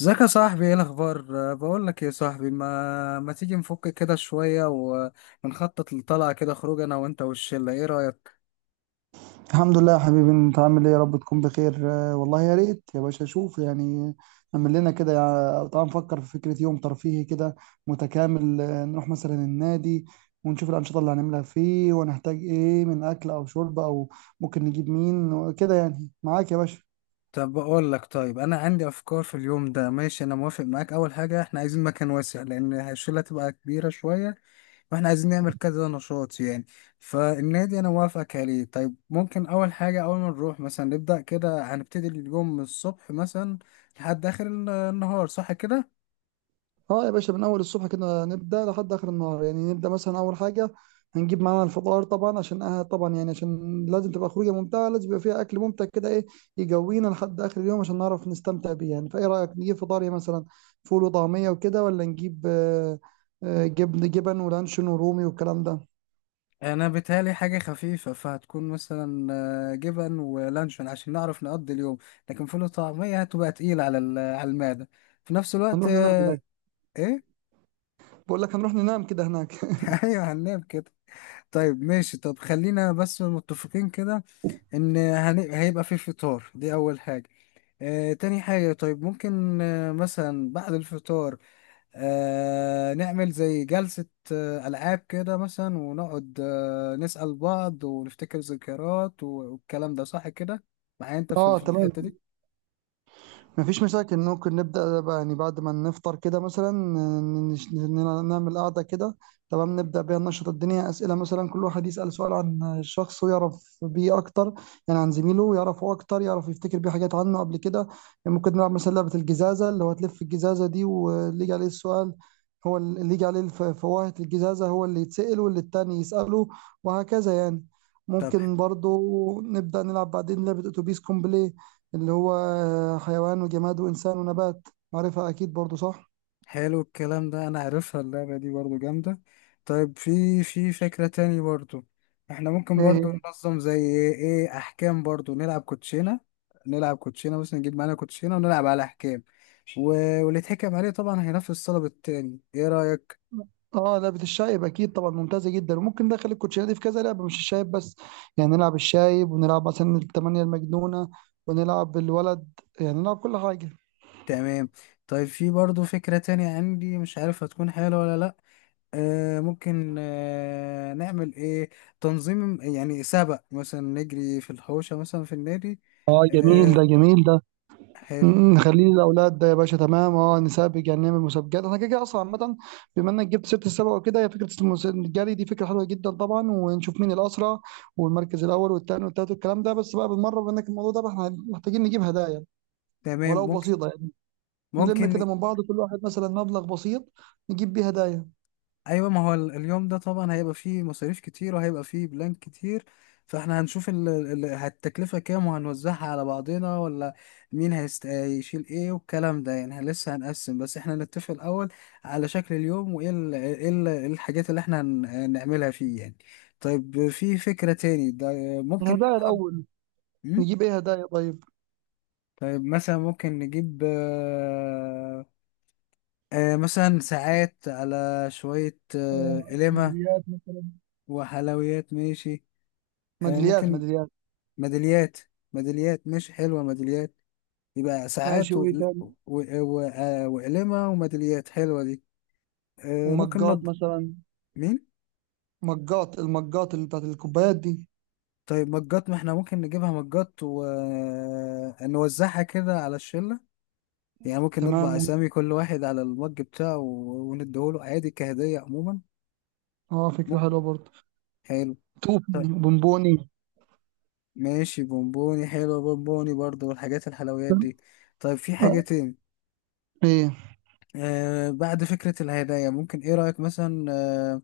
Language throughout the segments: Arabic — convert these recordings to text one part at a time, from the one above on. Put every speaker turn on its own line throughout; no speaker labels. ازيك يا صاحبي، ايه الاخبار؟ بقول لك يا صاحبي، ما تيجي نفك كده شويه ونخطط لطلعه كده خروج انا وانت والشله؟ ايه رايك؟
الحمد لله يا حبيبي، انت عامل ايه؟ يا رب تكون بخير. والله يا ريت يا باشا. شوف اعمل لنا كده، تعال نفكر في فكرة يوم ترفيهي كده متكامل. نروح مثلا النادي ونشوف الأنشطة اللي هنعملها فيه، ونحتاج ايه من أكل أو شرب، أو ممكن نجيب مين كده يعني معاك يا باشا.
طب بقول لك، طيب انا عندي افكار في اليوم ده. ماشي انا موافق معاك. اول حاجه احنا عايزين مكان واسع لان الشله تبقى كبيره شويه، واحنا عايزين نعمل كذا نشاط يعني. فالنادي انا موافقك عليه. طيب ممكن اول حاجه، اول ما نروح مثلا نبدا كده هنبتدي اليوم من الصبح مثلا لحد اخر النهار، صح كده؟
اه يا باشا، من اول الصبح كده نبدا لحد اخر النهار. يعني نبدا مثلا اول حاجه هنجيب معانا الفطار طبعا، عشان آه طبعا يعني عشان لازم تبقى خروجه ممتعه، لازم يبقى فيها اكل ممتع كده ايه يجوينا لحد اخر اليوم عشان نعرف نستمتع بيه يعني. فايه رايك نجيب فطار إيه مثلا؟ فول وطعميه وكده، ولا نجيب جبن ولانشون ورومي والكلام ده؟
انا بيتهيألي حاجه خفيفه، فهتكون مثلا جبن ولانشون عشان نعرف نقضي اليوم، لكن فول وطعميه هتبقى تقيل على على المعده في نفس الوقت.
هنروح ننام هناك.
ايه؟
بقول لك هنروح ننام كده هناك
ايوه هننام كده. طيب ماشي، طب خلينا بس متفقين كده ان هيبقى في فطار، دي اول حاجه. تاني حاجه، طيب ممكن مثلا بعد الفطار نعمل زي جلسة ألعاب كده مثلا، ونقعد نسأل بعض ونفتكر ذكريات والكلام ده، صح كده؟ معايا أنت في
اه
في
تمام،
الحتة دي؟
مفيش مشاكل. ممكن نبدأ بقى يعني بعد ما نفطر كده مثلا نعمل قعدة كده. تمام، نبدأ بيها ننشط الدنيا. أسئلة مثلا، كل واحد يسأل سؤال عن الشخص ويعرف بيه أكتر، يعني عن زميله يعرفه أكتر، يعرف يفتكر بيه حاجات عنه قبل كده. يعني ممكن نلعب مثلا لعبة الجزازة، اللي هو تلف الجزازة دي واللي يجي عليه السؤال، هو اللي يجي عليه فواهة الجزازة هو اللي يتسأل، واللي التاني يسأله، وهكذا يعني.
طب
ممكن برضو نبدأ نلعب بعدين لعبة أتوبيس كومبلي، اللي هو حيوان وجماد وإنسان ونبات. عارفها أكيد برضو صح؟
حلو الكلام ده. أنا عارفها اللعبة دي، برضو جامدة. طيب في فكرة تاني برضو، احنا ممكن
إيه
برضو
هي؟
ننظم زي ايه، أحكام. برضو نلعب كوتشينة. نلعب كوتشينة مثلا، نجيب معانا كوتشينة ونلعب على أحكام، و... واللي يتحكم عليه طبعا هينفذ طلب التاني. ايه رأيك؟
اه لعبة الشايب، أكيد طبعا، ممتازة جدا. وممكن ندخل الكوتشينة دي في كذا لعبة، مش الشايب بس. يعني نلعب الشايب، ونلعب مثلا التمانية المجنونة، ونلعب الولد، يعني نلعب كل حاجة.
تمام. طيب في برضو فكرة تانية عندي، مش عارف هتكون حلوة ولا لأ. ممكن نعمل ايه تنظيم يعني سبق، مثلا نجري في الحوشة مثلا في النادي.
اه جميل
آه
ده، جميل ده.
حلو.
نخليه للاولاد ده يا باشا. تمام، اه نسابق، يعني نعمل مسابقات. انا كده كده اصلا عامه، بما انك جبت سيره السباق وكده، هي فكره الجري دي فكره حلوه جدا طبعا. ونشوف مين الاسرع، والمركز الاول والثاني والثالث والكلام ده. بس بقى بالمره، بما انك الموضوع ده، احنا محتاجين نجيب هدايا
تمام
ولو
ممكن،
بسيطه يعني. نلم
ممكن.
كده من بعض، كل واحد مثلا مبلغ بسيط نجيب بيه هدايا.
ايوه، ما هو اليوم ده طبعا هيبقى فيه مصاريف كتير وهيبقى فيه بلان كتير، فاحنا هنشوف التكلفة كام وهنوزعها على بعضنا، ولا مين هيشيل ايه والكلام ده يعني. لسه هنقسم، بس احنا نتفق الاول على شكل اليوم، وايه إيه إيه الحاجات اللي احنا هنعملها فيه يعني. طيب في فكرة تاني ده، ممكن
الهدايا
نلعب.
الاول،
مم؟
نجيب ايه هدايا طيب؟
طيب مثلا ممكن نجيب مثلا ساعات، على شوية قلمة
ميداليات مثلا.
وحلويات. ماشي
ميداليات،
ممكن
ميداليات،
ميداليات. ميداليات ماشي، حلوة ميداليات. يبقى
ماشي.
ساعات و...
وايه تاني؟
و... و... آه، وقلمة وميداليات حلوة دي. ممكن
ومجات
نض.
مثلا.
مين؟
مجات، المجات اللي بتاعت الكوبايات دي.
طيب مجات، ما احنا ممكن نجيبها مجات ونوزعها كده على الشلة يعني. ممكن نطبع
تمام.
أسامي كل واحد على المج بتاعه ونديهوله عادي كهدية عموما.
اه فكرة
م-
حلوة برضه.
حلو.
توفي،
طيب
بونبوني.
ماشي، بونبوني حلو بونبوني برضه، والحاجات الحلويات دي. طيب في حاجة
آه،
تاني؟
ايه؟
بعد فكرة الهدايا، ممكن ايه رأيك مثلا آه،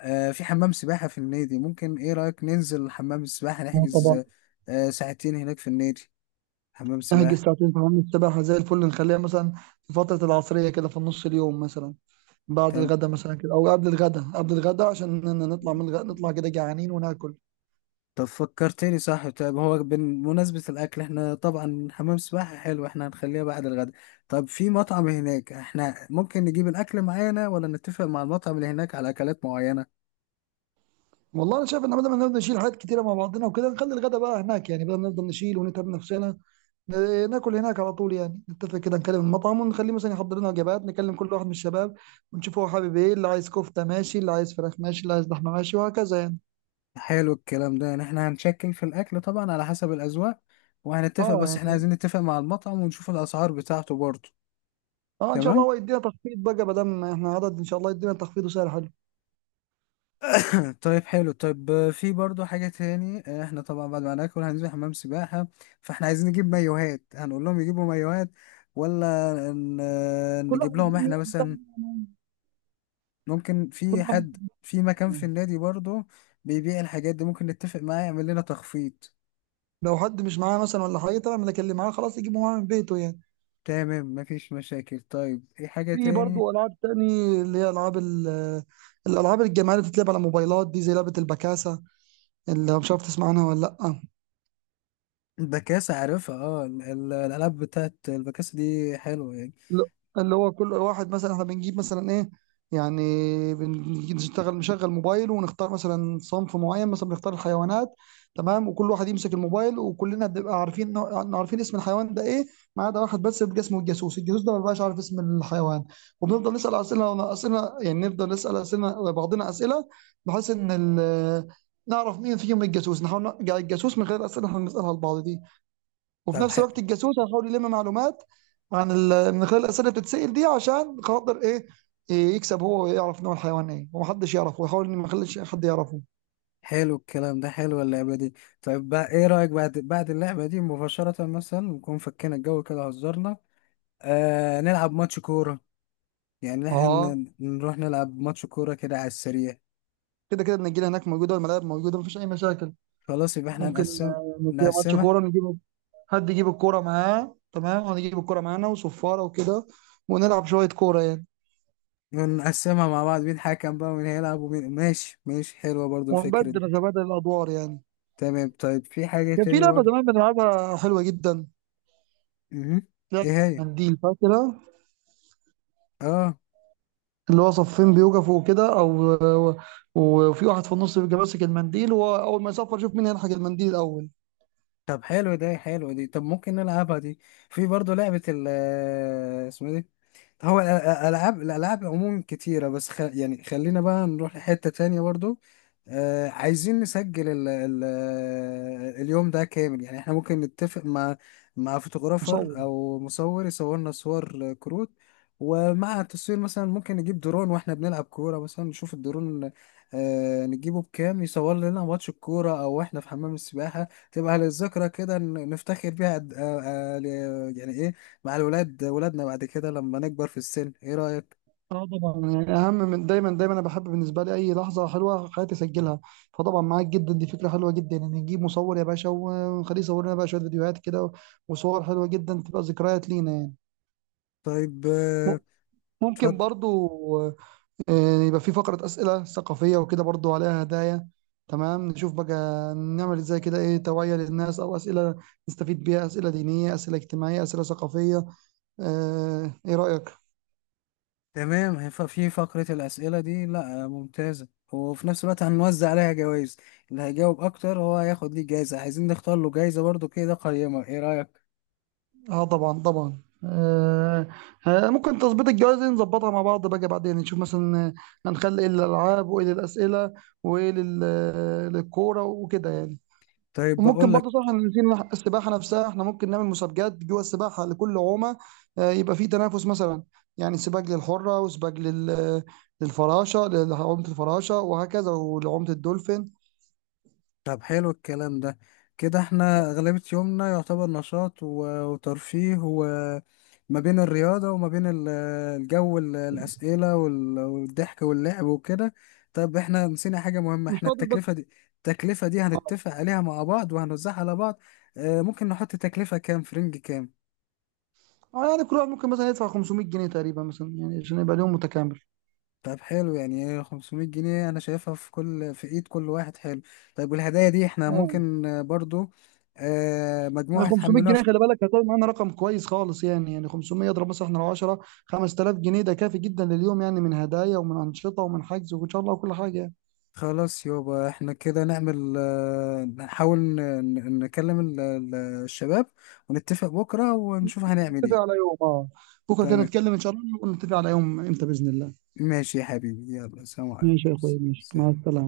آه، في حمام سباحة في النادي؟ ممكن ايه رأيك ننزل حمام السباحة،
اه طبعا.
نحجز ساعتين هناك في النادي، حمام
احجز
سباحة.
ساعتين في حمام السباحة زي الفل. نخليها مثلا في فترة العصرية كده، في نص اليوم مثلا، بعد
تمام.
الغدا مثلا كده، او قبل الغدا، قبل الغدا عشان نطلع من الغدا نطلع كده جعانين وناكل.
طب فكرتني، صح. طيب هو بمناسبة الأكل، احنا طبعا حمام سباحة حلو، احنا هنخليها بعد الغداء. طب في مطعم هناك، احنا ممكن نجيب الأكل معانا ولا نتفق مع المطعم اللي هناك على أكلات معينة؟
والله انا شايف ان بدل ما نفضل نشيل حاجات كتيره مع بعضنا وكده، نخلي الغدا بقى هناك يعني. بدل ما نفضل نشيل ونتعب نفسنا، ناكل هناك على طول يعني. نتفق كده، نكلم المطعم ونخليه مثلا يحضر لنا وجبات، نكلم كل واحد من الشباب ونشوف هو حابب ايه، اللي عايز كفته ماشي، اللي عايز فراخ ماشي، اللي عايز لحمه ماشي، وهكذا يعني.
حلو الكلام ده. يعني احنا هنشكل في الأكل طبعا على حسب الأذواق وهنتفق،
اه
بس احنا
يعني
عايزين نتفق مع المطعم ونشوف الأسعار بتاعته برضه.
اه ان شاء الله
تمام.
هو يدينا تخفيض بقى، ما دام احنا عدد ان شاء الله يدينا تخفيض وسعر حلو.
طيب حلو. طيب في برضو حاجة تاني. احنا طبعا بعد ما ناكل هننزل حمام سباحة، فاحنا عايزين نجيب مايوهات. هنقول لهم يجيبوا مايوهات ولا
كل واحد
نجيب لهم
يجيب من
احنا
يده
مثلا؟
يعني،
ممكن
كل
في
واحد.
حد في مكان
آه،
في النادي برضو بيبيع الحاجات دي، ممكن نتفق معاه يعمل لنا تخفيض.
لو حد مش معاه مثلا ولا حاجه تمام، لكن اللي كلم معاه خلاص يجيبه معاه من بيته يعني.
تمام مفيش مشاكل. طيب ايه حاجة
في
تاني؟
برضه العاب تاني، اللي هي العاب الالعاب الجماعيه اللي بتتلعب على موبايلات دي، زي لعبه البكاسه. اللي مش عارف تسمع عنها ولا لا؟
البكاسة عارفها، اه الألعاب بتاعت البكاسة دي حلوة يعني.
ل- اللي هو كل واحد مثلا احنا بنجيب مثلا ايه يعني، بنجي نشتغل نشغل موبايل ونختار مثلا صنف معين، مثلا بنختار الحيوانات. تمام، وكل واحد يمسك الموبايل وكلنا بنبقى عارفين عارفين اسم الحيوان ده ايه، ما عدا واحد بس بيبقى اسمه الجاسوس. الجاسوس ده ما بيبقاش عارف اسم الحيوان، وبنفضل نسأل أسئلة يعني، نفضل نسأل أسئلة بعضنا أسئلة، بحيث إن نعرف مين فيهم الجاسوس. نحاول نرجع الجاسوس من غير الأسئلة اللي احنا بنسألها لبعض دي. وفي
طب
نفس الوقت الجاسوس هيحاول يلم معلومات من خلال الاسئله اللي بتتسال دي، عشان خاطر ايه؟ إيه يكسب هو ويعرف نوع الحيوان ايه، ومحدش يعرفه، ويحاول ان ما يخليش حد يعرفه.
حلو الكلام ده، حلو اللعبة دي. طيب بقى ايه رأيك، بعد اللعبة دي مباشرة، مثلا نكون فكينا الجو كده هزرنا، نلعب ماتش كورة. يعني
اه
نروح نلعب ماتش كورة كده على السريع.
كده كده النجيله هناك موجوده والملاعب موجوده، مفيش اي مشاكل.
خلاص، يبقى احنا
ممكن
هنقسم،
نديها ماتش
نقسمها،
كوره. نجيب حد يجيب الكوره معاه، تمام، ونجيب الكوره معانا وصفاره وكده، ونلعب شويه كوره يعني.
ونقسمها مع بعض، مين حكم بقى ومين هيلعب ومين. ماشي ماشي، حلوة برضو الفكرة دي.
نتبادل الادوار يعني.
تمام. طيب في حاجة
كان في
تاني
لعبه
برضو
زمان بنلعبها حلوه جدا،
مهم. ايه
لعبه
هي؟
منديل، فاكرها؟
اه
اللي هو صفين بيوقفوا كده، وفي واحد في النص بيبقى ماسك المنديل، واول ما يصفر شوف مين هيلحق المنديل الاول.
طب حلو ده، حلو دي، طب ممكن نلعبها دي. في برضو لعبة ال اسمها دي. هو الألعاب، الألعاب عموما كتيرة، بس يعني خلينا بقى نروح لحتة تانية برضو. آه عايزين نسجل اليوم ده كامل يعني. احنا ممكن نتفق مع مع فوتوغرافر
مصور.
أو مصور، يصورنا صور كروت. ومع التصوير مثلا ممكن نجيب درون واحنا بنلعب كورة مثلا، نشوف الدرون، نجيبه بكام يصور لنا ماتش الكورة، أو واحنا في حمام السباحة، تبقى للذكرى كده نفتخر بيها يعني، إيه، مع الولاد ولادنا بعد كده لما نكبر في السن. ايه رأيك؟
اه طبعا. يعني اهم من دايما، دايما انا بحب بالنسبه لي اي لحظه حلوه في حياتي اسجلها. فطبعا معاك جدا، دي فكره حلوه جدا، ان يعني نجيب مصور يا باشا ونخليه يصور لنا بقى شويه فيديوهات كده وصور حلوه جدا، تبقى ذكريات لينا يعني.
طيب
م- ممكن
اتفضل.
برضو يبقى في فقرة أسئلة ثقافية وكده، برضو عليها هدايا. تمام نشوف بقى نعمل ازاي كده، ايه توعية للناس أو أسئلة نستفيد بيها، أسئلة دينية، أسئلة اجتماعية، أسئلة ثقافية. ايه رأيك؟
تمام، هيبقى في فقرة الأسئلة دي لا ممتازة، وفي نفس الوقت هنوزع عليها جوائز. اللي هيجاوب أكتر هو هياخد ليه جايزة. عايزين نختار له جايزة برضو كده قيمة، ايه رأيك؟
اه طبعا، طبعا. ممكن تظبيط الجواز دي نظبطها مع بعض بقى، بعدين نشوف مثلا هنخلي ايه للألعاب، وايه للأسئلة، وايه للكورة وكده يعني.
طيب
وممكن
بقول
برضه
لك،
صح إن في السباحه نفسها احنا ممكن نعمل مسابقات جوه السباحه لكل عومه. يبقى في تنافس مثلا، يعني سباق للحره، وسباق للفراشه، لعومه الفراشه، وهكذا، ولعومه الدولفين.
طب حلو الكلام ده. كده احنا أغلبية يومنا يعتبر نشاط وترفيه، وما بين الرياضة وما بين الجو، الأسئلة والضحك واللعب وكده. طب احنا نسينا حاجة مهمة،
مش
احنا
فاضل بس.
التكلفة دي، التكلفة دي
اه.
هنتفق عليها مع بعض وهنوزعها على بعض. اه ممكن نحط تكلفة كام، فرنج كام.
يعني كل واحد ممكن مثلا يدفع 500 جنيه تقريبا مثلا، يعني عشان يبقى اليوم متكامل.
طب حلو، يعني 500 جنيه أنا شايفها في كل، في إيد كل واحد، حلو. طيب والهدايا دي احنا
اه
ممكن برضو مجموعة
يعني 500
يحملوها.
جنيه خلي بالك هتلاقي معانا رقم كويس خالص. يعني يعني 500 اضرب مثلا احنا لو 10، 5000 جنيه ده كافي جدا لليوم يعني، من هدايا ومن انشطه ومن حجز وان شاء الله وكل حاجه يعني.
خلاص يابا، احنا كده نعمل نحاول نكلم الشباب ونتفق بكرة ونشوف هنعمل
نتفق على
ايه.
يوم. اه بكره كده
تمام.
نتكلم ان شاء الله، ونتفق على يوم امتى باذن الله.
ماشي يا حبيبي، يلا سلام عليكم،
ماشي يا اخويا، ماشي، مع
سلام.
السلامه.